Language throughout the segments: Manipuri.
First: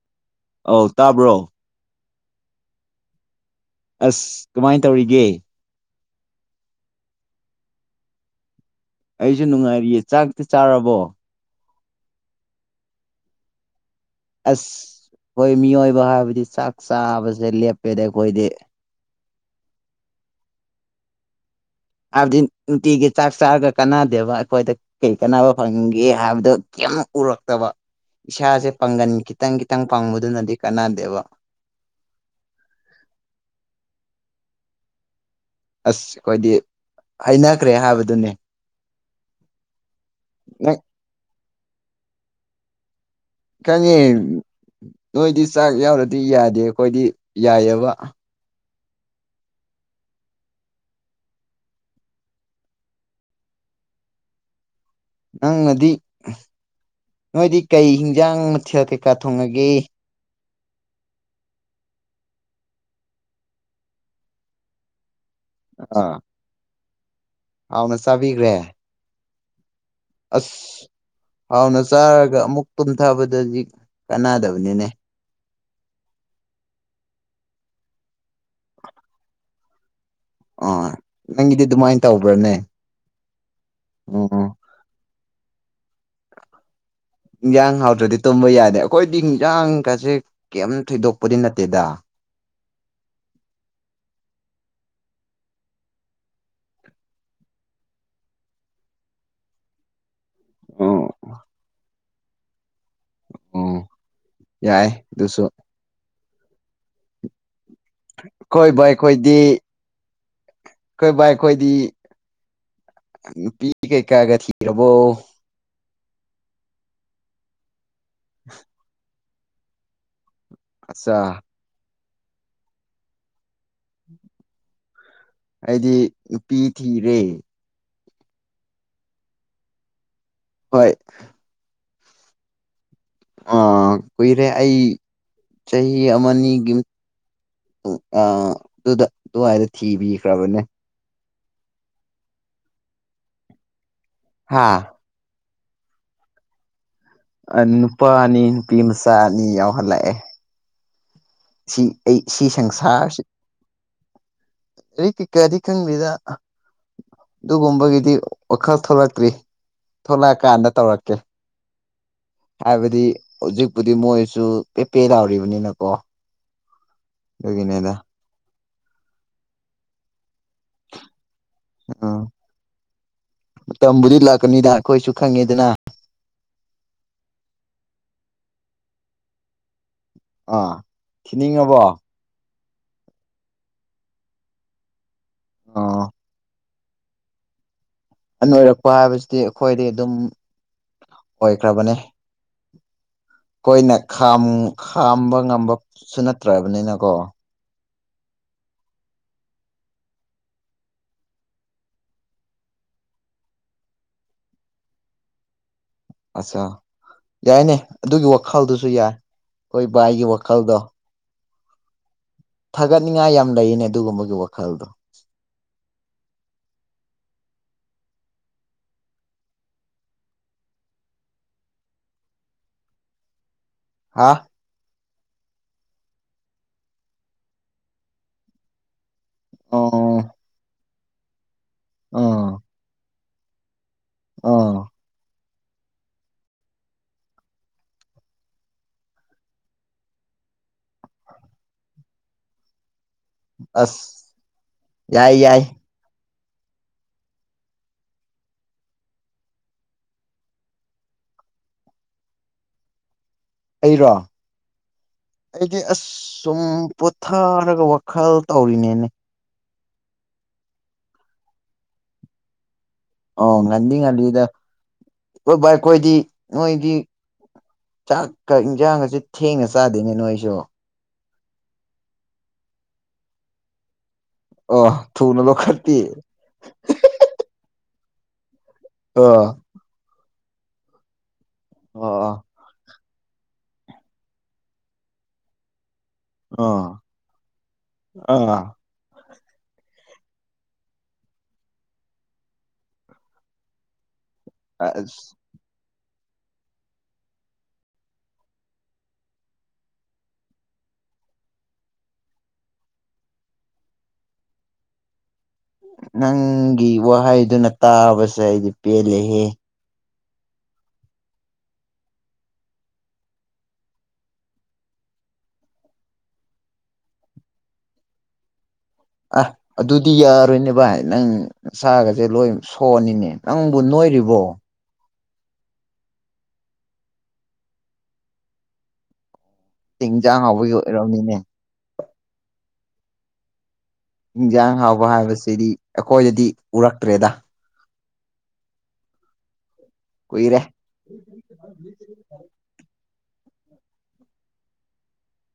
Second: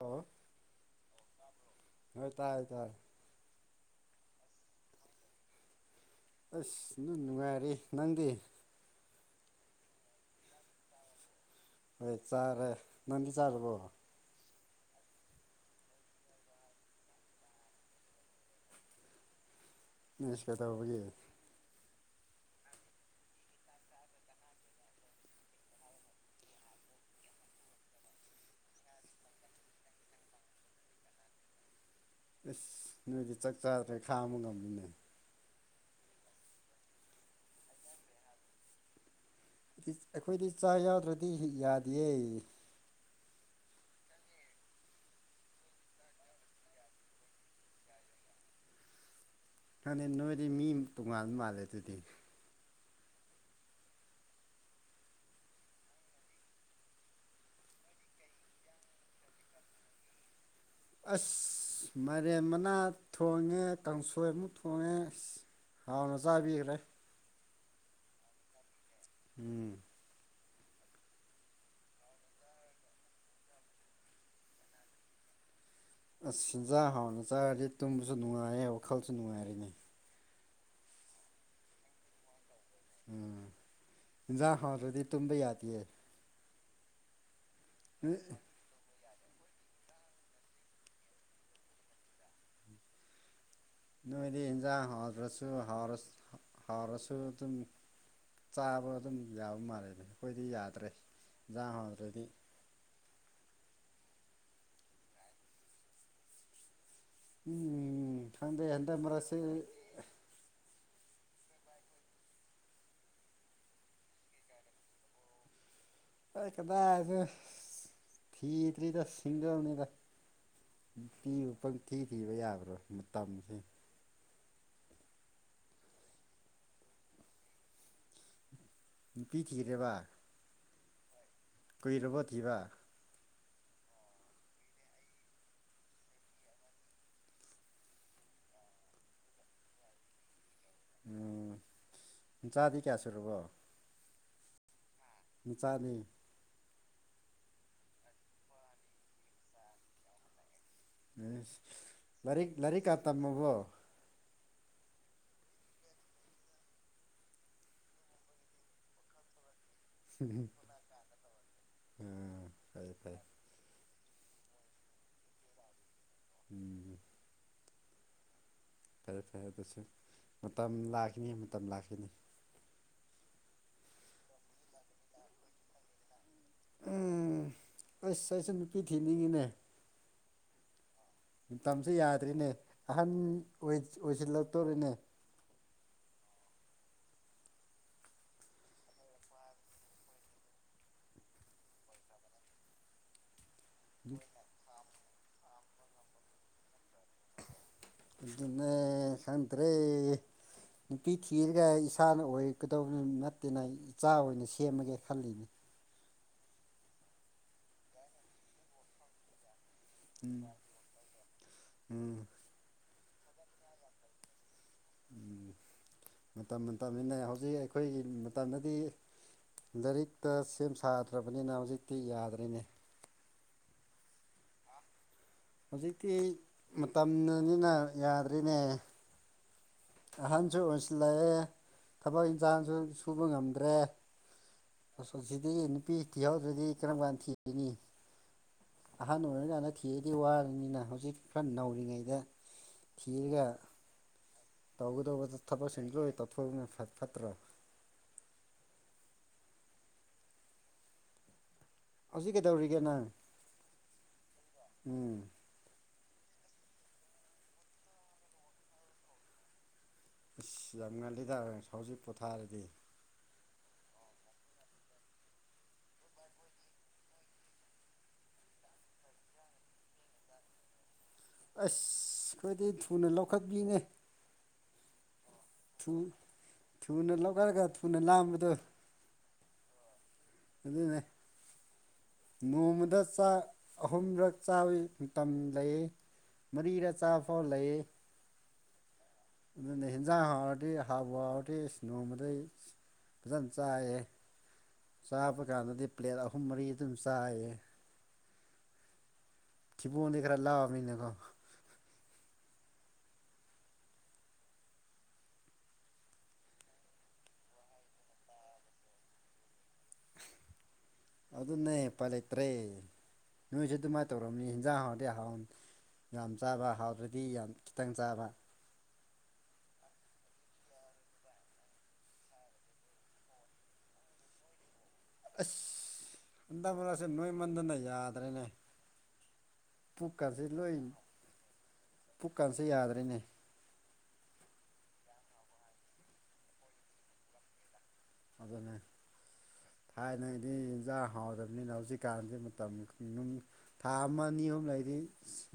ꯂꯣ ꯑꯧ ꯇꯥꯕ꯭ꯔꯣ ꯍꯣꯏ ꯇꯥꯏ ꯍ ꯇꯥꯏ ꯑꯁ ꯀꯃꯥꯏꯅ ꯇꯧꯔꯤꯒꯦ ꯑꯁ ꯑꯗꯨꯝ ꯅꯨꯡꯉꯥꯏꯔꯤ ꯅꯪꯗꯤ ꯑꯩꯁꯨ ꯅꯨꯡꯉꯥꯏꯔꯤꯌꯦ ꯆꯥꯛꯇꯤ ꯆꯥꯔꯕꯣ? ꯍꯣꯏ ꯆꯥꯔꯦ ꯅꯪꯗꯤ ꯆꯥꯔꯕꯣ? ꯑꯁ ꯑꯩꯈꯣꯏ ꯃꯤꯑꯣꯏꯕ ꯍꯥꯏꯕꯗꯤ ꯆꯥꯛ ꯆꯥꯕꯁꯦ ꯂꯦꯞꯄꯦꯗ ꯑꯩꯈꯣꯏꯗꯤ꯫ ꯏꯁ ꯀꯩꯗꯧꯕꯒꯤ ꯍꯥꯏꯕꯗꯤ ꯅꯨꯡꯇꯤꯒꯤ ꯆꯥꯛ ꯆꯥꯔꯒ ꯀꯥꯟꯅꯗꯦꯕ ꯑꯩꯈꯣꯏꯗ ꯀꯔꯤ ꯀꯥꯟꯅꯕ ꯐꯪꯒꯦ ꯍꯥꯏꯕꯗꯨ ꯌꯥꯝ ꯎꯔꯛꯇꯕ ꯏꯁꯥꯁꯦ ꯄꯥꯡꯒꯟ ꯈꯤꯇꯪ- ꯈꯤꯇꯪ ꯄꯪꯕꯗꯨꯅꯗꯤ ꯀꯥꯟꯅꯗꯦꯕ ꯫ ꯏꯁ! ꯅꯣꯏꯗꯤ ꯆꯥꯛ ꯆꯥꯗ꯭ꯔꯦ ꯈꯥꯡꯕ ꯉꯝꯃꯤꯅꯦ꯫ ꯑꯁ ꯑꯩꯈꯣꯏꯗꯤ ꯍꯩꯅꯈ꯭ꯔꯦ ꯍꯥꯏꯕꯗꯨꯅꯤ꯫ ꯑꯩꯈꯣꯏꯗꯤ ꯆꯥꯛ ꯌꯥꯎꯗ꯭ꯔꯗꯤ ꯌꯥꯗꯤꯌꯦ [unintelligible] ꯅꯣꯏꯗꯤ ꯆꯥꯛ ꯌꯥꯎꯔꯗꯤ ꯌꯥꯗꯦ ꯑꯩꯈꯣꯏꯗꯤ ꯌꯥꯏꯑꯕ ꯃꯥꯅꯦ ꯅꯣꯏꯗꯤ ꯃꯤ ꯇꯣꯡꯉꯥꯟꯕ ꯃꯥꯜꯂꯦ ꯑꯗꯨꯗꯤ ꯅꯪꯅꯗꯤ ꯅꯣꯏꯗꯤ ꯀꯩ ꯍꯤꯟꯖꯥꯡ ꯃꯊꯦꯜ ꯀꯩꯀꯥ ꯊꯣꯡꯉꯒꯦ ꯑꯁ ꯃꯥꯢꯔꯦꯟ ꯃꯅꯥ ꯊꯣꯡꯉꯦ ꯀꯥꯡꯁꯣꯏ ꯑꯃꯨꯛ ꯊꯣꯡꯉꯦ ꯑꯁ ꯍꯥꯎꯅ ꯑꯥ ꯆꯥꯕꯤꯒ꯭ꯔꯦ ꯍꯥꯎꯅ ꯆꯥꯕꯤꯈ꯭ꯔꯦ ꯎꯝ ꯑꯁ ꯍꯥꯎꯅ ꯆꯥꯔꯒ ꯑꯃꯨꯛ ꯇꯨꯝꯊꯕꯗꯗꯤ ꯀꯥꯟꯅꯗꯕꯅꯤꯅꯦ ꯑꯁ ꯍꯤꯟꯖꯥꯛ ꯍꯥꯎꯅ ꯆꯥꯔꯗꯤ ꯇꯨꯝꯕꯁꯨ ꯅꯨꯡꯉꯥꯏꯔꯦ ꯋꯥꯈꯜꯁꯨ ꯅꯨꯡꯉꯥꯏꯕ ꯅꯦ ꯑꯥ ꯅꯪꯒꯤꯗꯤ ꯑꯗꯨꯃꯥꯏꯅ ꯇꯧꯕ꯭ꯔꯅꯦ ꯎꯝ ꯎꯝ ꯏꯟꯖꯥꯡ ꯍꯥꯎꯇꯔ꯭ꯗꯤ ꯇꯨꯝꯕ ꯌꯥꯗꯤꯌꯦ ꯏꯟꯖꯥ ꯂꯡ ꯍꯥꯎꯗ꯭ꯔꯗꯤ ꯇꯨꯝꯕ ꯌꯥꯗꯦ ꯑꯩꯈꯣꯏꯗꯤ ꯌꯦꯟꯖꯥꯡꯒꯁꯦ ꯀꯩꯝ ꯊꯣꯏꯗꯣꯛꯄꯗꯤ ꯅꯠꯇꯦꯗ ꯅꯣꯏꯗꯤ ꯌꯦꯟꯖꯥꯡ ꯍꯥꯎꯗ꯭ꯔꯁꯨ-ꯍꯥꯥꯎꯔꯁꯨ ꯑꯗꯨꯝ ꯆꯥꯕ ꯑꯗꯨꯝ ꯌꯥꯕ ꯃꯥꯜꯂꯦ ꯑꯩꯈꯣꯏꯗꯤ ꯌꯥꯗ꯭ꯔꯦ ꯑꯣ ꯏꯟꯖꯥꯡ ꯍꯥꯎꯗ꯭ꯔꯗꯤ ꯑꯣ ꯌꯥꯏ ꯑꯗꯨꯁꯨ ꯎꯝ ꯈꯪꯗꯦ ꯈꯣꯏ ꯕꯥꯏ ꯍꯟꯗꯛ ꯈꯣꯏꯗꯤ ꯃꯔꯛꯁꯦ ꯈꯣꯏ ꯕꯥꯏ ꯈꯣꯢꯗꯤ ꯅꯨꯄꯤ ꯀꯩ ꯀꯥꯒ ꯊꯔꯕꯣ ꯑ ꯀꯥꯗꯥꯏꯗ ꯊꯤꯗꯔꯤꯗ ꯁꯤꯡꯒꯜꯅꯤꯗ ꯑꯠꯆꯥ ꯄꯤꯕꯨ ꯄꯪꯊꯤ ꯊꯤꯕ ꯌꯥꯕ꯭ꯔꯥ ꯃꯇꯝꯁꯦ ꯑꯩꯗꯤ ꯅꯨꯄꯤ ꯊꯤꯔꯦ ꯅꯨꯄꯤ ꯊꯤꯔꯦꯕꯥ ꯍꯣꯏ ꯀꯨꯏꯔꯕꯣ ꯊꯤꯕꯥ ꯑ ꯀꯨꯏꯔꯦ ꯑꯩ ꯆꯍꯤ ꯑꯃꯅꯤꯒꯤ ꯑ ꯑꯗꯨꯗ ꯑꯗꯨꯋꯥꯏꯗ ꯊꯤꯕꯤꯈ꯭ꯔꯕꯅꯦ ꯎ ꯅꯆꯥꯗꯤ ꯀꯌꯥꯁꯨꯔꯕꯣ ꯍꯥꯥ ꯅꯆꯥꯗꯤ ꯅꯨꯄꯥ ꯑꯅꯤ ꯅꯨꯄꯤ ꯃꯆꯥ ꯑꯅꯤ ꯌꯥꯎꯍꯜꯂꯛꯑꯦ ꯎꯝ ꯁꯤ ꯑꯩ ꯂꯥꯏꯔꯤꯛ ꯂꯥꯏꯔꯤꯛ ꯀꯥ ꯇꯝꯃꯕꯣ [unintelligible] ꯀꯩꯀꯗꯤ ꯈꯡꯗꯦꯗ ꯑꯗꯨꯒꯨꯝꯕꯒꯤꯗꯤ ꯋꯥꯈꯜ ꯊꯣꯛꯂꯛꯇ꯭ꯔꯤ ꯊꯣꯛꯂꯛꯑꯀꯥꯟꯗ ꯇꯧꯔꯛꯀꯦ ꯎꯝ ꯐꯩ ꯍꯥꯏꯕꯗꯤ ꯐꯩ ꯍꯧꯖꯤꯛꯄꯨꯗꯤ ꯃꯣꯏꯁꯨ ꯄꯦꯄꯦ ꯂꯥꯎꯔꯤꯕꯅꯤꯅ ꯀꯣ ꯎꯝ [unintelligible] ꯐꯔꯦ- ꯐꯔꯦ ꯑꯗꯨꯁꯨ ꯃꯇꯝ ꯂꯥꯛꯈꯤꯅꯤ ꯃꯇꯝ ꯂꯥꯛꯈꯤꯅꯤ ꯎꯝ ꯃꯇꯝꯕꯨꯗꯤ ꯂꯥꯛꯀꯅꯤꯗ ꯑꯩꯈꯣꯏꯁꯨ ꯈꯪꯉꯤꯗꯅ ꯎꯝ ꯑꯁ ꯑꯩꯁꯦ ꯅꯨꯄꯤ ꯊꯤꯅꯤꯡꯉꯤꯅꯦ ꯑꯥ ꯊꯤꯅꯤꯡꯉꯕꯣ ꯃꯇꯝꯁꯨ ꯌꯥꯗ꯭ꯔꯤꯅꯦ ꯑꯍꯟ ꯑꯣꯏꯁꯤꯜꯂꯛꯇꯣꯔꯤꯅꯦ ꯑ ꯑ ꯑꯣꯏꯔꯛꯄ ꯍꯥꯏꯕꯁꯤꯗꯤ ꯑꯩꯈꯣꯏꯗꯤ ꯑꯗꯨꯝ ꯑꯣꯏꯈ꯭ꯔꯕꯅꯦ ꯑꯩꯈꯣꯏꯅ ꯈꯥꯝ ꯈꯥꯝꯕ ꯉꯝꯕꯁꯨ ꯅꯠꯇ꯭ꯔꯕꯅꯤꯅꯀꯣ ꯑꯗꯨꯅꯦ ꯁꯥꯟꯗ꯭ꯔꯦ ꯅꯨꯄꯤ ꯊꯤꯔꯒ ꯏꯁꯥꯅ ꯑꯣꯏꯔꯛꯀꯗꯧꯕ ꯅꯠꯇꯦꯅ ꯏꯆꯥ ꯑꯣꯏꯅ ꯁꯦꯝꯃꯒꯦ ꯈꯜꯂꯤꯅꯤ ꯑꯠꯆꯥ ꯌꯥꯏꯅꯦ ꯑꯗꯨꯒꯤ ꯋꯥꯈꯜꯗꯨꯁꯨ ꯌꯥꯏ ꯑꯩꯈꯣꯏ ꯚꯏꯒꯤ ꯎꯝ ꯋꯥꯈꯜꯗꯣ ꯎꯝ ꯊꯥꯒꯠꯅꯤꯡꯉꯥꯏ ꯌꯥꯝ ꯂꯩꯔꯤꯅꯤ ꯑꯗꯨꯒꯨꯝꯕꯒꯤ ꯋꯥꯈꯜ ꯃꯇꯝ ꯃꯇꯝꯅꯤꯅ ꯍꯧꯖꯤꯛ ꯑꯩꯈꯣꯏꯒꯤ ꯃꯇꯝꯗꯗꯤ ꯂꯥꯏꯔꯤꯛꯇ ꯁꯦꯝ ꯁꯥꯗ꯭ꯔꯕꯅꯤꯅ ꯍꯧꯖꯤꯛꯇꯤ ꯌꯥꯗ꯭ꯔꯤꯅꯦ ꯍꯥꯥ ꯍꯧꯖꯤꯛꯇꯤ ꯃꯇꯝꯅꯤꯅ ꯌꯥꯗ꯭ꯔꯤꯅꯦ ꯑꯣ ꯑꯍꯟꯁꯨ ꯑꯣꯏꯟꯁꯤꯜꯂꯛꯑꯦ ꯊꯕꯛ ꯑꯥ ꯏꯟꯁꯥꯡꯁꯨ ꯁꯨꯕ ꯉꯝꯗ꯭ꯔꯦ ꯑꯥ ꯑꯁꯣ ꯑꯁꯤꯗꯤ ꯅꯨꯄꯤ ꯊꯤꯍꯎꯗ꯭ꯔꯗꯤ ꯀꯔꯝ ꯀꯥꯟ ꯊꯤꯔꯤꯅꯤ ꯑꯍꯥꯟꯕ ꯑꯣꯏꯔꯀꯥꯟꯗ ꯊꯤꯔꯗꯤ ꯋꯥꯔꯅꯤꯅ ꯍꯧꯖꯤꯛ ꯈꯔ ꯅꯧꯔꯤꯉꯩꯗ ꯀꯤꯔꯒ ꯑꯁ ꯌꯥꯏ ꯇꯧꯒꯗꯧꯕꯗ ꯌꯥꯏ ꯊꯕꯛ ꯁꯟꯗꯣꯏ ꯇ ꯐꯨꯅ ꯐꯠꯇ꯭ꯔꯣ ꯍꯧꯖꯤꯛ ꯀꯩꯗꯧꯔꯤꯒꯦ ꯅꯪ ꯑꯩꯔꯣ ꯎꯝ ꯑꯩꯗꯤ ꯑꯁ ꯁꯨꯝ ꯄꯣꯊꯥꯔꯒ ꯋꯥꯈꯜ ꯇꯧꯔꯤꯅꯦꯅꯦ ꯏꯁꯁ ꯌꯥꯝ ꯉꯜꯂꯤꯗꯥꯕ ꯁꯥꯎꯖꯤꯛ ꯄꯣꯊꯥꯔꯗꯤ ꯑꯣ ꯉꯗꯤ ꯉꯜꯂꯤꯗ ꯑꯩꯈꯣꯏꯗꯤ ꯅꯣꯏꯗꯤ ꯆꯥꯛꯀ ꯏꯟꯁꯥꯡꯒꯁꯦ ꯊꯦꯡꯅ ꯆꯥꯗꯣꯏꯅꯦ ꯅꯣꯏꯁꯨ ꯑꯁ ꯑꯩꯈꯣꯏꯗꯤ ꯊꯨꯅ ꯂꯧꯈꯠꯄꯤꯅꯦ ꯑ ꯊꯨꯅ ꯂꯧ ꯈꯇ ꯑꯩꯈꯅ ꯂꯥꯝꯕꯗ ꯑ ꯑꯗꯨꯅꯦ ꯑꯣ ꯅꯣꯡꯃꯗ ꯑꯍꯨꯝꯂꯛ ꯆꯥꯕ ꯃꯇꯝ ꯂꯩ ꯑꯣ ꯃꯔꯤꯔ ꯆꯥ ꯐꯥꯎ ꯂꯩꯌꯦꯦ ꯑꯥ ꯑꯗꯨꯅ ꯍꯟꯖꯥꯡ ꯍꯥꯥꯎꯔꯗꯤ ꯍꯥꯥꯎꯕ ꯍꯥꯎꯔꯗꯤ ꯅꯣꯡꯃꯗꯩ ꯐꯖꯅ ꯆꯥꯏꯑ ꯑꯁ ꯆꯥꯕ ꯀꯥꯟꯗꯗꯤ ꯄ꯭ꯂꯦꯠ ꯑꯍꯨꯝ ꯃꯔꯤ ꯑꯗꯨꯝ ꯆꯥꯏꯌꯦ ꯊꯤꯕꯣꯟꯗꯤ ꯈꯔ ꯂꯥꯛꯑ ꯃꯤꯅꯀꯣ ꯅꯪꯒꯤ ꯋꯥꯍꯩꯗꯨꯅ ꯇꯥꯕꯁꯦ ꯑꯩꯗꯤ ꯄꯦꯜꯜꯂꯤꯦꯍꯦ [unintelligible] ꯑꯗꯨꯅꯦ ꯄꯥꯏ ꯂꯩꯇ꯭ꯔꯦ ꯅꯣꯏꯁꯨꯦ ꯑꯗꯨꯃꯥꯏꯅ ꯇꯧꯔꯝꯅꯤ ꯍꯟꯖꯥꯡ ꯍꯥꯟꯔꯗꯤ ꯍꯥꯎꯅꯤ ꯌꯥꯝ ꯆꯥꯕ ꯍꯥꯎꯗ꯭ꯔꯗꯤ ꯌꯥꯝ ꯈꯤꯇꯪ ꯆꯥꯕ ꯑ ꯑꯗꯨꯗꯤ ꯌꯥꯔꯣꯏꯅꯦ ꯚꯥꯏ ꯅꯪ ꯁꯥꯒꯁꯦ ꯂꯣꯏ ꯁꯣꯛꯅꯤꯅꯦ ꯅꯪꯕꯨ ꯅꯣꯏ ꯑꯣꯏꯔꯤꯕꯣ ꯑꯁ ꯑꯟꯗ ꯃꯂꯁꯦ ꯅꯣꯏꯃꯟꯗꯅ ꯌꯥꯗ꯭ꯔꯦꯅꯦ ꯏꯟꯖꯥꯡ ꯄꯨꯛꯀꯁꯤ ꯍꯥꯎꯕꯒꯤ ꯂꯣꯏ ꯑꯣꯏꯔꯝꯅꯤꯅꯦ ꯄꯨꯀꯁꯤ ꯌꯥꯗ꯭ꯔꯔꯤꯅꯦ ꯏꯟꯁꯥꯡ ꯍꯥꯎꯕ ꯍꯥꯏꯕꯁꯤꯗꯤ ꯑꯩꯈꯣꯏꯗꯗꯤ ꯎꯔꯛꯇ꯭ꯔꯦꯗ ꯑꯗꯨꯅꯦ ꯊꯥꯏꯅꯗꯤ ꯀꯨꯏꯔꯦ ꯌꯦꯟꯖꯥꯡ ꯍꯥꯎꯗꯕꯅꯤꯅ ꯍꯧꯖꯤꯛꯀꯥꯟꯗꯤ ꯃꯇꯝꯅꯤ ꯊꯥ ꯑꯃ ꯑꯅꯤ ꯑꯍꯨꯝ ꯂꯩꯗꯤ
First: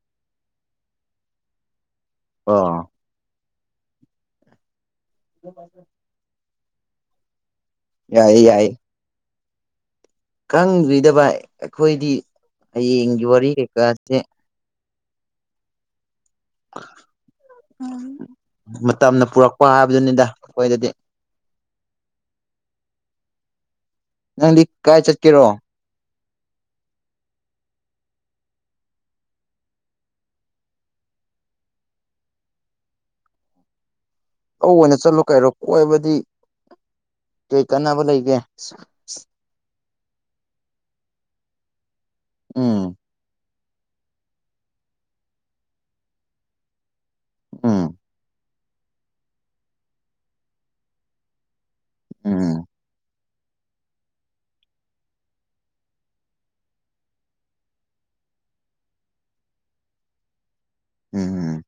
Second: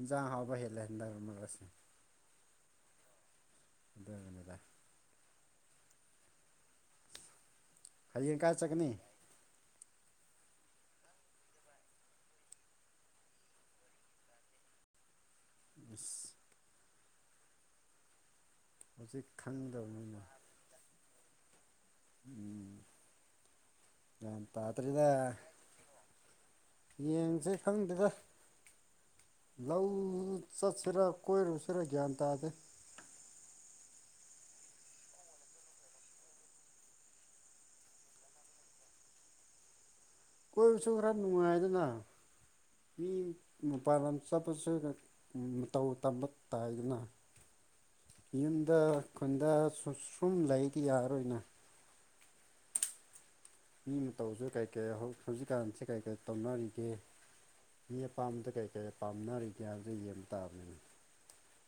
ꯏꯟꯖꯥꯡ ꯍꯥꯎꯕ ꯍꯦꯜꯂꯦꯍꯗꯕ ꯃꯔꯂꯁ ꯑ ꯗ ꯑꯗ [inaudible] ꯍꯌꯦꯡ ꯌꯥꯏꯌꯦ ꯀꯥꯏ ꯌꯥꯏꯌꯦ ꯆꯀꯅꯤ ꯈꯪꯗ꯭ꯔꯤꯗ ꯕꯥꯢ ꯑꯩꯈꯣꯏꯗꯤ ꯍꯌꯦꯡꯒꯤ ꯋꯥꯔꯤ ꯀꯩꯀꯥꯁꯦ [unintelligible] ꯃꯇꯝꯅ ꯍꯧꯖꯤꯛ ꯄꯨꯔꯛꯄ ꯈꯪꯗꯕꯅꯤꯅ ꯍꯥꯏꯕꯗꯨꯅꯤꯗ ꯑꯩꯈꯣꯏꯗꯗꯤ [inaudible] ꯒ꯭ꯌꯥꯟ ꯅꯪꯗꯤ ꯀꯥꯏ ꯆꯠꯀꯦꯔꯣ ꯌꯦꯟꯁꯦ ꯈꯪꯗꯒ ꯂꯧ ꯆꯠꯁꯤꯔ ꯀꯣꯏꯔꯨꯁꯤꯔ ꯒ꯭ꯌꯥꯟ ꯇꯥꯗꯦ ꯂꯧ ꯑꯣꯏꯅ ꯆꯠꯂꯣ ꯀꯥꯏꯔꯣ ꯀꯣꯏꯕꯗꯤ ꯀꯩ ꯀꯥꯟꯅꯕ ꯂꯩꯒꯦ ꯀꯣꯏꯕꯁꯨ ꯈꯔ ꯅꯨꯡꯉꯥꯏꯗꯅ ꯎꯝ ꯃꯤ ꯃꯄꯥꯟ ꯂꯝ ꯆꯠꯄꯁꯤ ꯃꯇꯧ ꯇꯝꯕ ꯇꯥꯏꯗꯅ ꯎꯝ ꯌꯨꯝꯗ ꯈꯨꯟꯗ ꯁꯨꯝ ꯂꯩꯗꯤ ꯌꯥꯔꯣꯏꯅ ꯎꯝ ꯃꯤ ꯃꯇꯧꯁꯨ ꯀꯩꯀꯔꯤ ꯍꯧ ꯍꯧꯖꯤꯛꯀꯥꯟꯁꯤ ꯀꯔꯤ ꯀꯔꯤ ꯇꯧꯅꯔꯤꯒꯦ ꯃꯤ ꯑꯄꯥꯝꯕꯗ ꯀꯩ ꯀꯩ ꯄꯥꯝꯅꯔꯤꯒꯦ ꯍꯥꯏꯕꯗꯨ ꯌꯦꯡꯕ ꯇꯥꯕꯅꯤꯅ ꯎꯝ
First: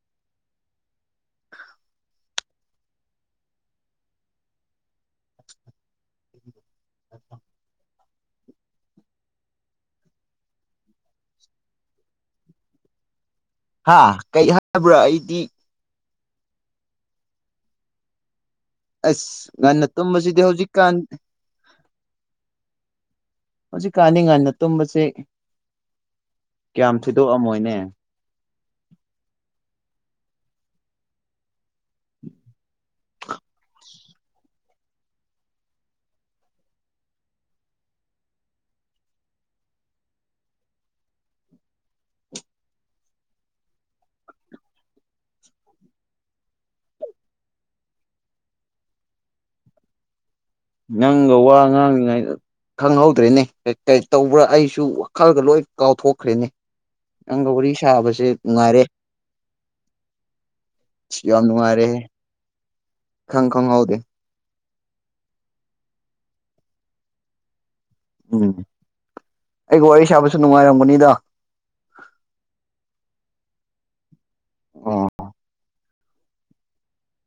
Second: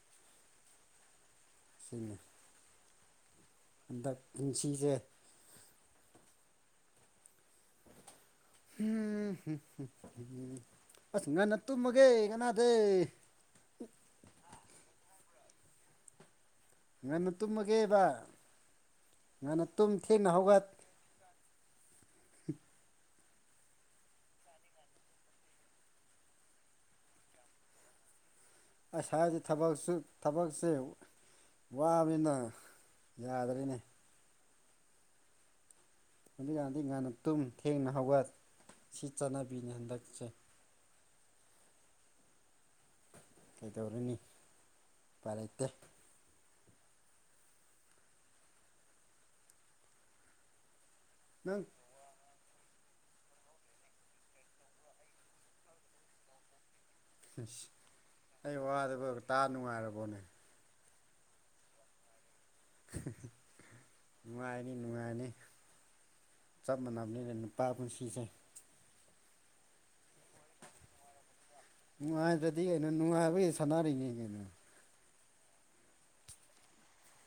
ꯁꯤ ꯍꯟꯗꯛ ꯄꯨꯟꯁꯤꯁꯦ [inaudible] ꯍꯝ ꯍꯝ ꯍꯝ ꯑꯁ ꯉꯟꯅ ꯇꯨꯝꯃꯒꯦ ꯀꯅꯥꯗꯩ ꯍꯥ ꯀꯩ ꯍꯥꯏꯕ꯭ꯔꯣ ꯑꯩꯗꯤ ꯉꯟꯅ ꯇꯨꯝꯃꯒꯦꯗ ꯑꯁ ꯉꯥꯟꯅ ꯇꯨꯝꯕꯁꯤꯗꯤ ꯍꯧꯖꯤꯛꯀꯥꯟ ꯍꯧꯖꯤꯛ ꯀꯥꯟꯅꯤ ꯉꯥꯟꯅ ꯇꯨꯝꯕꯁꯦ ꯀꯌꯥꯝ ꯊꯤꯗꯣꯛꯑꯝꯃꯣꯏꯅꯦ ꯑꯁ ꯍꯥꯏꯗꯤ ꯊꯕꯛꯁꯨ ꯊꯕꯛꯁꯦ ꯋꯥꯕꯅꯤꯅ ꯌꯥꯗ꯭ꯔꯦꯅꯦ ꯑꯗꯨꯀꯥꯟꯗꯤ ꯉꯅ ꯇꯨꯝ ꯊꯦꯡꯅ ꯍꯧꯒꯠ ꯁꯤ ꯆꯠꯅꯕꯤꯅꯤ ꯍꯟꯗꯛꯁꯦ ꯀꯩꯗꯧꯔꯅꯤ ꯄꯔ ꯂꯩꯇꯦ ꯅꯪꯒ ꯋꯥ ꯅꯪ ꯉꯥꯡꯂꯤꯉꯥꯏꯗ ꯈꯪꯍꯧꯗ꯭ꯔꯦꯅꯦ ꯀꯩ ꯇꯧꯕ꯭ꯔꯥ ꯑꯩꯁꯨ ꯋꯥꯈꯜꯒ ꯂꯣꯏ ꯀꯥꯎꯊꯣꯛꯈ꯭ꯔꯦꯅꯦ ꯅꯪꯒ ꯋꯥꯔꯤ ꯁꯥꯕꯁꯦ ꯅꯨꯡꯉꯥꯏꯔꯦ ꯅꯨꯉꯥꯢꯔꯕꯣꯅꯦ ꯌꯥꯝ ꯅꯨꯡꯉꯥꯏꯔꯦꯍꯦ ꯈꯪ ꯈꯪꯍꯧꯗꯦ ꯅꯤ ꯅꯨꯍꯥꯏꯅꯤ ꯆꯞꯃꯅꯕꯨꯅꯤ ꯂ ꯅꯨꯄꯥꯕꯨꯨꯟꯁꯤꯁ ꯎꯝ ꯑꯩꯒ ꯋꯥꯔꯤ ꯁꯥꯕꯁꯨ ꯅꯨꯡꯉꯥꯏꯔꯒꯅꯤꯗ ꯅꯨꯡꯉꯥꯏꯗ꯭ꯔꯗꯤ ꯀꯩꯅꯣ ꯅꯨꯡꯉꯥꯏꯕꯒꯤ ꯁꯥꯟꯅꯔꯤꯅꯤ ꯀꯩꯅꯣ ꯑꯣ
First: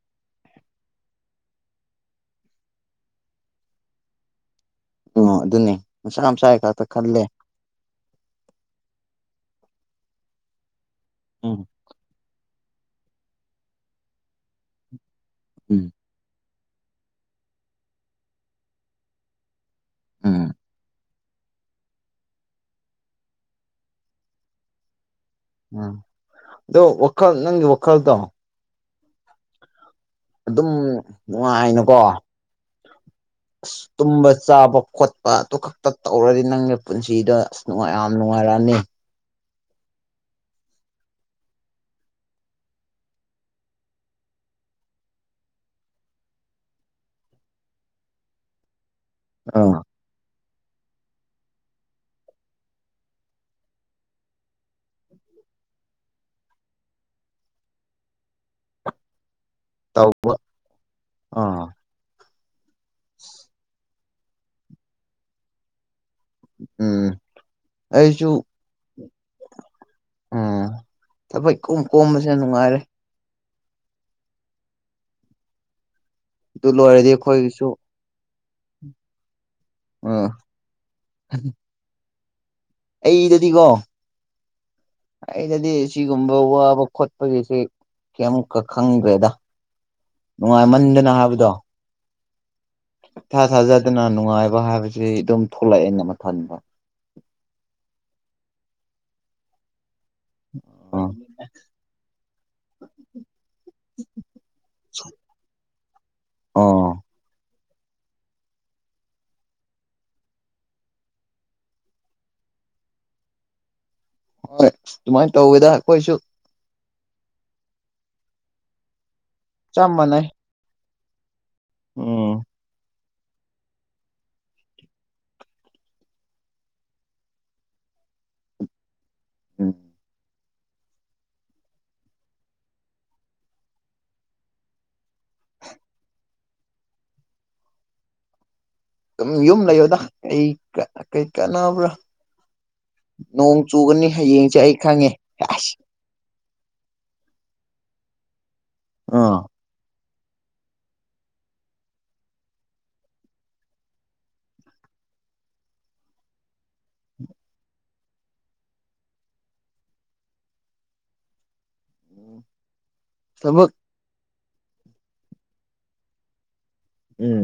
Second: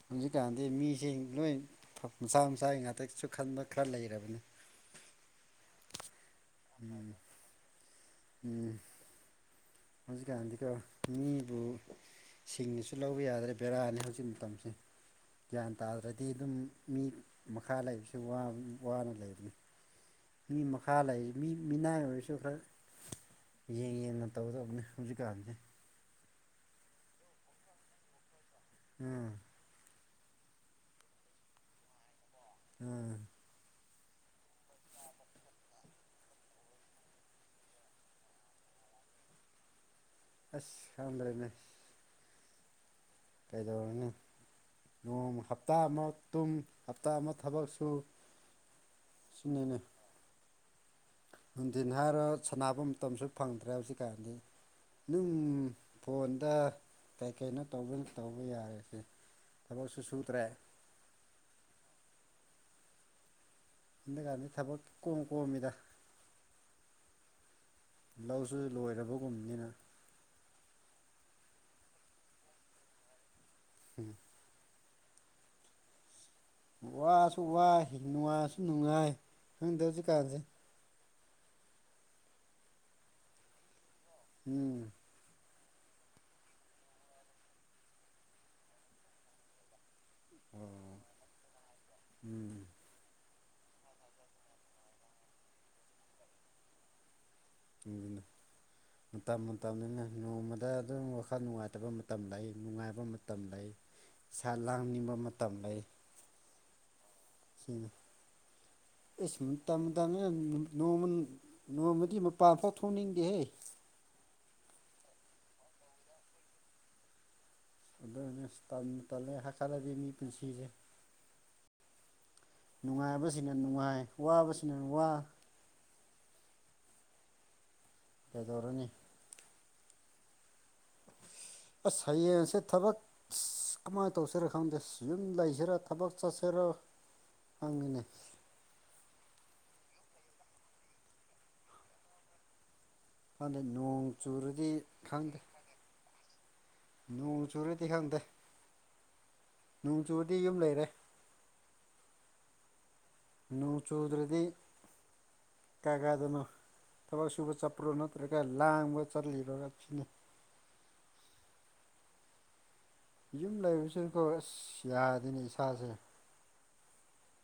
ꯍꯧꯖꯤꯛꯀꯥꯟꯗꯤ ꯃꯤꯁꯤ ꯂꯣꯏ ꯃꯁꯥ ꯃꯁꯥꯒꯤ ꯉꯥꯛꯇꯁꯨ ꯈꯟꯕ ꯈꯔ ꯂꯩꯔꯕꯅꯤ ꯑꯣ ꯑꯗꯨꯅꯦ ꯃꯁꯥ ꯃꯁꯥꯒꯤ ꯈꯛꯇ ꯎꯝ ꯈꯜꯂꯦ ꯍꯧꯖꯤꯛ ꯀꯥꯟꯗꯤ ꯀꯣ ꯎꯝ ꯁꯤꯡꯉꯤꯁꯨ ꯂꯧꯕ ꯌꯥꯗ꯭ꯔꯦ ꯕꯦꯔꯥꯅꯤ ꯍꯧꯖꯤꯛ ꯃꯇꯝꯁꯦ ꯒ꯭ꯌꯥꯟ ꯎꯝ ꯇꯥꯗ꯭ꯔꯗꯤ ꯑꯗꯨꯝ ꯃꯤ ꯃꯈꯥ ꯂꯩꯕꯕꯁꯤ ꯋꯥꯅ ꯂꯩꯕꯅꯤ ꯎꯝ ꯃꯤ ꯃꯈꯥ ꯂꯩ ꯃꯤ ꯃꯤꯅꯥꯏ ꯑꯣꯏꯔꯁꯨ ꯈꯔ ꯌꯦꯡ ꯌꯦꯡꯅ ꯇꯧꯒꯗꯕꯅꯤ ꯍꯧꯖꯤꯛꯀꯥꯟ ꯎꯝ ꯑꯗꯣ ꯋꯥꯈꯜ ꯅꯪꯒꯤ ꯋꯥꯈꯥꯜꯗ ꯎꯝ ꯑꯗꯨꯝ ꯅꯨꯡꯉꯥꯏꯅꯀꯣ ꯎꯝ ꯇꯨꯝꯕ ꯆꯥꯕ ꯈꯣꯠꯄ ꯑꯗꯨ ꯈꯛꯇ ꯇꯧꯔꯗꯤ ꯅꯪꯒꯤ ꯄꯨꯟꯁꯤꯗꯣ ꯑꯁꯅꯨꯡꯉ ꯌꯥꯝ ꯅꯨꯡꯉꯥꯏꯔꯛꯑꯅꯤ ꯎ ꯑꯗꯔꯅꯦ ꯀꯩꯗꯧꯔꯅꯤ ꯅꯣꯡ ꯍꯞꯇꯥ ꯑꯃ ꯇꯨꯡ ꯍꯞꯇꯥ ꯑꯃ ꯊꯕꯛ ꯁꯨ ꯁꯤꯅꯦꯅ ꯑꯥ ꯅꯨꯡꯊꯤꯟ ꯍꯥꯏꯔꯣ ꯁꯅꯕ ꯃꯇꯝꯁꯨ ꯐꯪꯗ꯭ꯔꯦ ꯍꯧꯖꯤꯛꯀꯥꯟꯗꯤ ꯑꯗꯨꯝ ꯐꯣꯟꯗ ꯀꯩ ꯀꯩꯅꯣ ꯇꯧꯕ ꯇꯧꯕ ꯌꯥꯔꯁꯦ ꯇꯧꯕ ꯑꯥ [unintelligible] ꯑꯗꯨꯀꯥꯟꯗ ꯊꯕꯛ ꯀꯣꯝ ꯀꯣꯝꯃꯤꯗ ꯎꯝ ꯑꯩꯁꯨ ꯂꯧꯁꯨ ꯂꯣꯏꯔꯕꯒꯨꯝꯅꯤꯅ ꯎꯝ ꯊꯕꯣꯏ ꯀꯣꯝ ꯀꯣꯝꯕꯁꯦꯅ ꯅꯨꯡꯉꯥꯏꯔꯦ ꯎꯝ ꯑꯗꯨ ꯂꯣꯏꯔꯗꯤ ꯋꯥꯁꯨ ꯑꯩꯈꯣꯏꯒꯤꯁꯨ ꯋꯥꯏ ꯅꯨꯡꯉꯥꯏꯁꯨ ꯅꯨꯡꯉꯥꯏ ꯈꯪꯗꯦ ꯍꯧꯖꯤꯛꯀꯥꯟꯁꯦ ꯎꯝ ꯑꯩꯗꯗꯤꯀꯣ ꯎꯝ ꯑꯩꯗꯗꯤ ꯁꯤꯒꯨꯝꯕ ꯋꯥꯕ ꯈꯣꯠꯄꯒꯤꯁꯦ ꯀꯩꯃꯨꯀ ꯈꯪꯗ꯭ꯔꯦꯗ ꯑꯣ ꯅꯨꯡꯉꯥꯏꯃꯟꯗꯅ ꯍꯥꯏꯕꯗꯣ ꯎꯝ ꯊꯥ ꯊꯥꯖꯗꯅ ꯅꯨꯡꯉꯥꯏꯕ ꯍꯥꯏꯕꯁꯤ ꯑꯗꯨꯝ ꯊꯣꯛꯂꯛꯑꯦꯅ ꯃꯊꯟꯕ ꯃꯇꯝ ꯃꯇꯝ ꯅꯣꯡꯃꯗ ꯑꯗꯨꯝ ꯑꯥ ꯋꯥꯈꯜ ꯅꯨꯡꯉꯥꯏꯇꯕ ꯃꯇꯝ ꯂꯩ ꯅꯨꯡꯉꯥꯏꯕ ꯃꯇꯝ ꯂꯩ ꯏꯁ ꯂꯥꯡꯅꯤꯡꯕ ꯃꯇꯝ ꯂꯩ ꯑꯣ ꯎ [unintelligible] ꯑꯦ ꯁꯨꯝ ꯃꯇꯝ ꯇ ꯅꯣꯡꯃ ꯅꯣꯡꯃꯗꯤ ꯃꯄꯥꯟꯐꯥꯎ ꯊꯣꯛꯅꯤꯡꯗꯦꯍꯦ ꯍꯣꯏ ꯁꯨꯃꯥꯏꯅ ꯇꯧꯕꯗ ꯑꯩꯈꯣꯏꯁꯨ ꯑꯗꯨ ꯇ ꯇꯜꯂꯦ ꯍꯥ ꯈꯠꯂꯗꯤ ꯃꯤ ꯄꯨꯟꯁꯤꯁꯦ ꯑꯣꯝ ꯅꯨꯡꯉꯥꯏꯕꯁꯤꯅ ꯅꯨꯡꯉꯥꯏ ꯋꯥꯕꯁꯤꯅ ꯋꯥ ꯀꯗꯧꯣꯔꯅꯤ ꯎꯝ ꯑꯁ ꯍꯌꯦꯡꯁꯦ ꯊꯕꯛ ꯀꯃꯥꯏꯅ ꯇꯧꯁꯤꯔꯥ ꯈꯪꯗꯦ ꯌꯨꯝ ꯂꯩꯁꯤꯔꯥ ꯊꯕꯛ ꯆꯠꯁꯤꯔꯥ ꯑꯣ ꯐꯉꯅꯦ ꯝ ꯌꯨꯝ ꯂꯩꯌꯣꯗ ꯀꯩ ꯀꯥꯟꯅꯕ꯭ꯔꯥ ꯅꯣꯡ ꯈꯪꯗꯦ ꯆꯨꯒꯅꯤ ꯍꯌꯦꯡꯁꯦ ꯆꯨꯔꯗꯤ ꯑꯩ ꯈꯪꯗꯦ ꯈꯪꯉꯦꯁ ꯅꯣꯡ ꯆꯨꯨꯔꯗꯤ ꯈꯪꯗꯦ ꯑꯥ ꯅꯣꯡ ꯆꯨꯨꯔꯗꯤ ꯌꯨꯝ ꯂꯩꯔꯦ ꯅꯨ ꯆꯨꯗꯨ꯭ꯔꯗꯤ ꯀꯒꯥꯗꯨꯅ ꯇꯕꯥ ꯁꯨꯕ ꯆꯄ꯭ꯔꯣ ꯅꯠꯇ꯭ꯔ ꯀ ꯂꯥꯥꯡꯒ ꯆꯔꯂꯤꯔꯒ ꯆꯅꯤ ꯎꯝ ꯌꯨꯝ ꯂꯩꯕꯕꯁꯤꯁꯨꯀꯣ ꯑꯁ ꯌꯥꯗꯣꯏꯅꯦ ꯏꯁꯥꯁꯦ ꯎꯝ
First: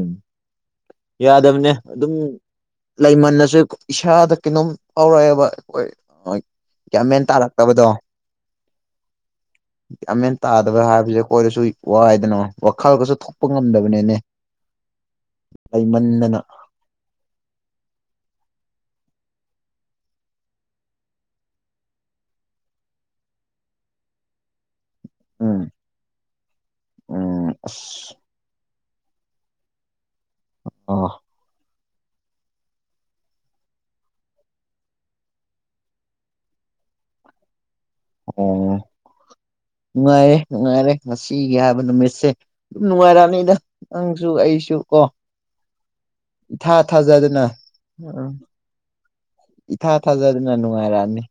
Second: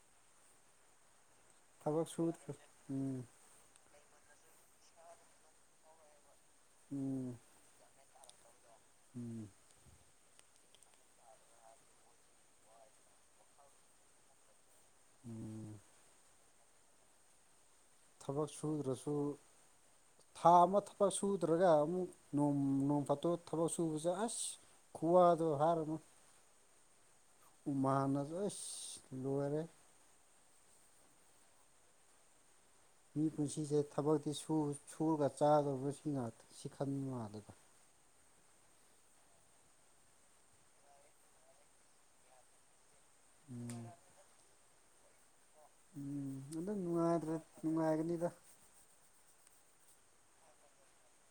ꯌꯥꯗꯕꯅꯦ ꯊꯕꯛ ꯑꯗꯨꯝ ꯁꯨꯗ꯭ꯔ ꯎꯝ ꯂꯩꯃꯜꯟꯅꯁꯨ ꯏꯁꯥꯗ ꯀꯩꯅꯣꯝ ꯐꯥꯎꯔꯛꯑꯦꯕ ꯑꯩꯈꯣꯏ ꯌꯥꯝꯒꯌꯥꯃꯦꯟ ꯎꯝ ꯇꯥꯔꯛꯇꯕꯗꯣ ꯎꯝ ꯌꯥꯝꯃꯦꯟ ꯇꯥꯗꯕ ꯍꯥꯏꯕꯁꯦ ꯑꯩꯈꯣꯏꯗꯁꯨ ꯋꯥꯏꯗꯅꯣ ꯋꯥꯈꯜꯒꯁꯨ ꯊꯣꯛꯄ ꯉꯝꯗꯕꯅꯤꯅꯦ ꯎꯝ ꯂꯩꯩꯃꯟꯗꯅ ꯊꯕꯛ ꯁꯨꯗ꯭ꯔꯁꯨ ꯊꯥ ꯑꯃ ꯊꯕꯛ ꯁꯨꯗ꯭ꯔꯒ ꯑꯃꯨꯛ ꯅꯣꯡ ꯐꯥꯗꯣꯛ ꯊꯕꯛ ꯁꯨꯕꯁꯦ ꯑꯁ ꯈꯨꯨꯋꯥ ꯗꯨ ꯎꯝ ꯍꯥꯏꯔꯨꯅꯨ ꯎꯝ ꯍꯨꯃꯥꯝꯅꯁꯨ ꯑꯁ ꯂꯣꯏꯔꯦ ꯑꯣ ꯃꯤ ꯄꯨꯟꯁꯤꯁꯦ ꯊꯕꯛꯇꯤ ꯁꯨꯔꯒ ꯆꯥꯗꯕ ꯁꯤ ꯉꯥꯛꯇ ꯁꯤ ꯈꯟꯕ ꯃꯥꯟꯂꯦꯕ ꯑꯣ ꯅꯨꯡꯉꯥꯏꯔꯦ ꯅꯨꯡꯉꯥꯏꯔꯦ ꯉꯁꯤꯒꯤ ꯍꯥꯏꯕ ꯅꯨꯃꯤꯠꯁꯦ ꯅꯨꯡꯉꯥꯏꯔꯛꯑꯅꯤꯗ ꯎꯝ ꯅꯪꯁꯨ ꯑꯩꯁꯨ ꯀꯣ ꯎꯝ ꯏꯊꯥ ꯑꯗꯨꯝ ꯅꯨꯡꯉꯥꯏꯇ꯭ꯔꯦ ꯊꯥꯖꯗꯅ ꯅꯨꯡꯉꯥꯏꯒꯅꯤꯗ ꯎꯝ ꯏꯊꯥ ꯊꯥꯖꯗꯅ ꯅꯨꯡꯉꯥꯏꯔꯛꯑꯅꯤ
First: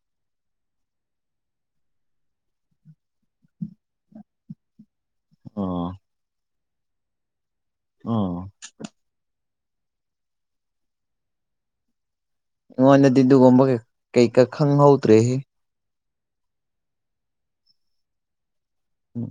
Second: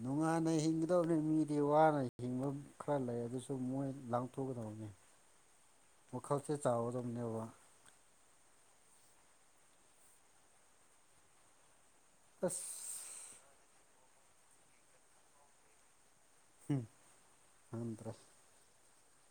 ꯅꯨꯡꯉꯥꯟꯅ ꯍꯤꯡꯒꯗꯕꯅꯤ ꯃꯤꯗꯤ ꯋꯥꯅ ꯍꯤꯡꯕ ꯈꯔ ꯂꯩ ꯑꯗꯨꯁꯨ ꯃꯣꯏ ꯂꯥꯡꯊꯣꯛꯀꯗꯕꯅꯤ [unintelligible] ꯑꯣ ꯋꯥꯈꯜꯁꯦ ꯆꯥꯎꯒꯗꯧꯕꯅꯦꯕ ꯑꯣ ꯑꯁ ꯑꯩꯉꯣꯟꯗꯗꯤ ꯑꯗꯨꯒꯨꯝꯕ ꯀꯩꯀꯥ ꯈꯪꯍꯧꯗ꯭ꯔꯦꯍꯦ ꯎꯝ ꯈꯪꯗ꯭ꯔꯦ ꯎꯝ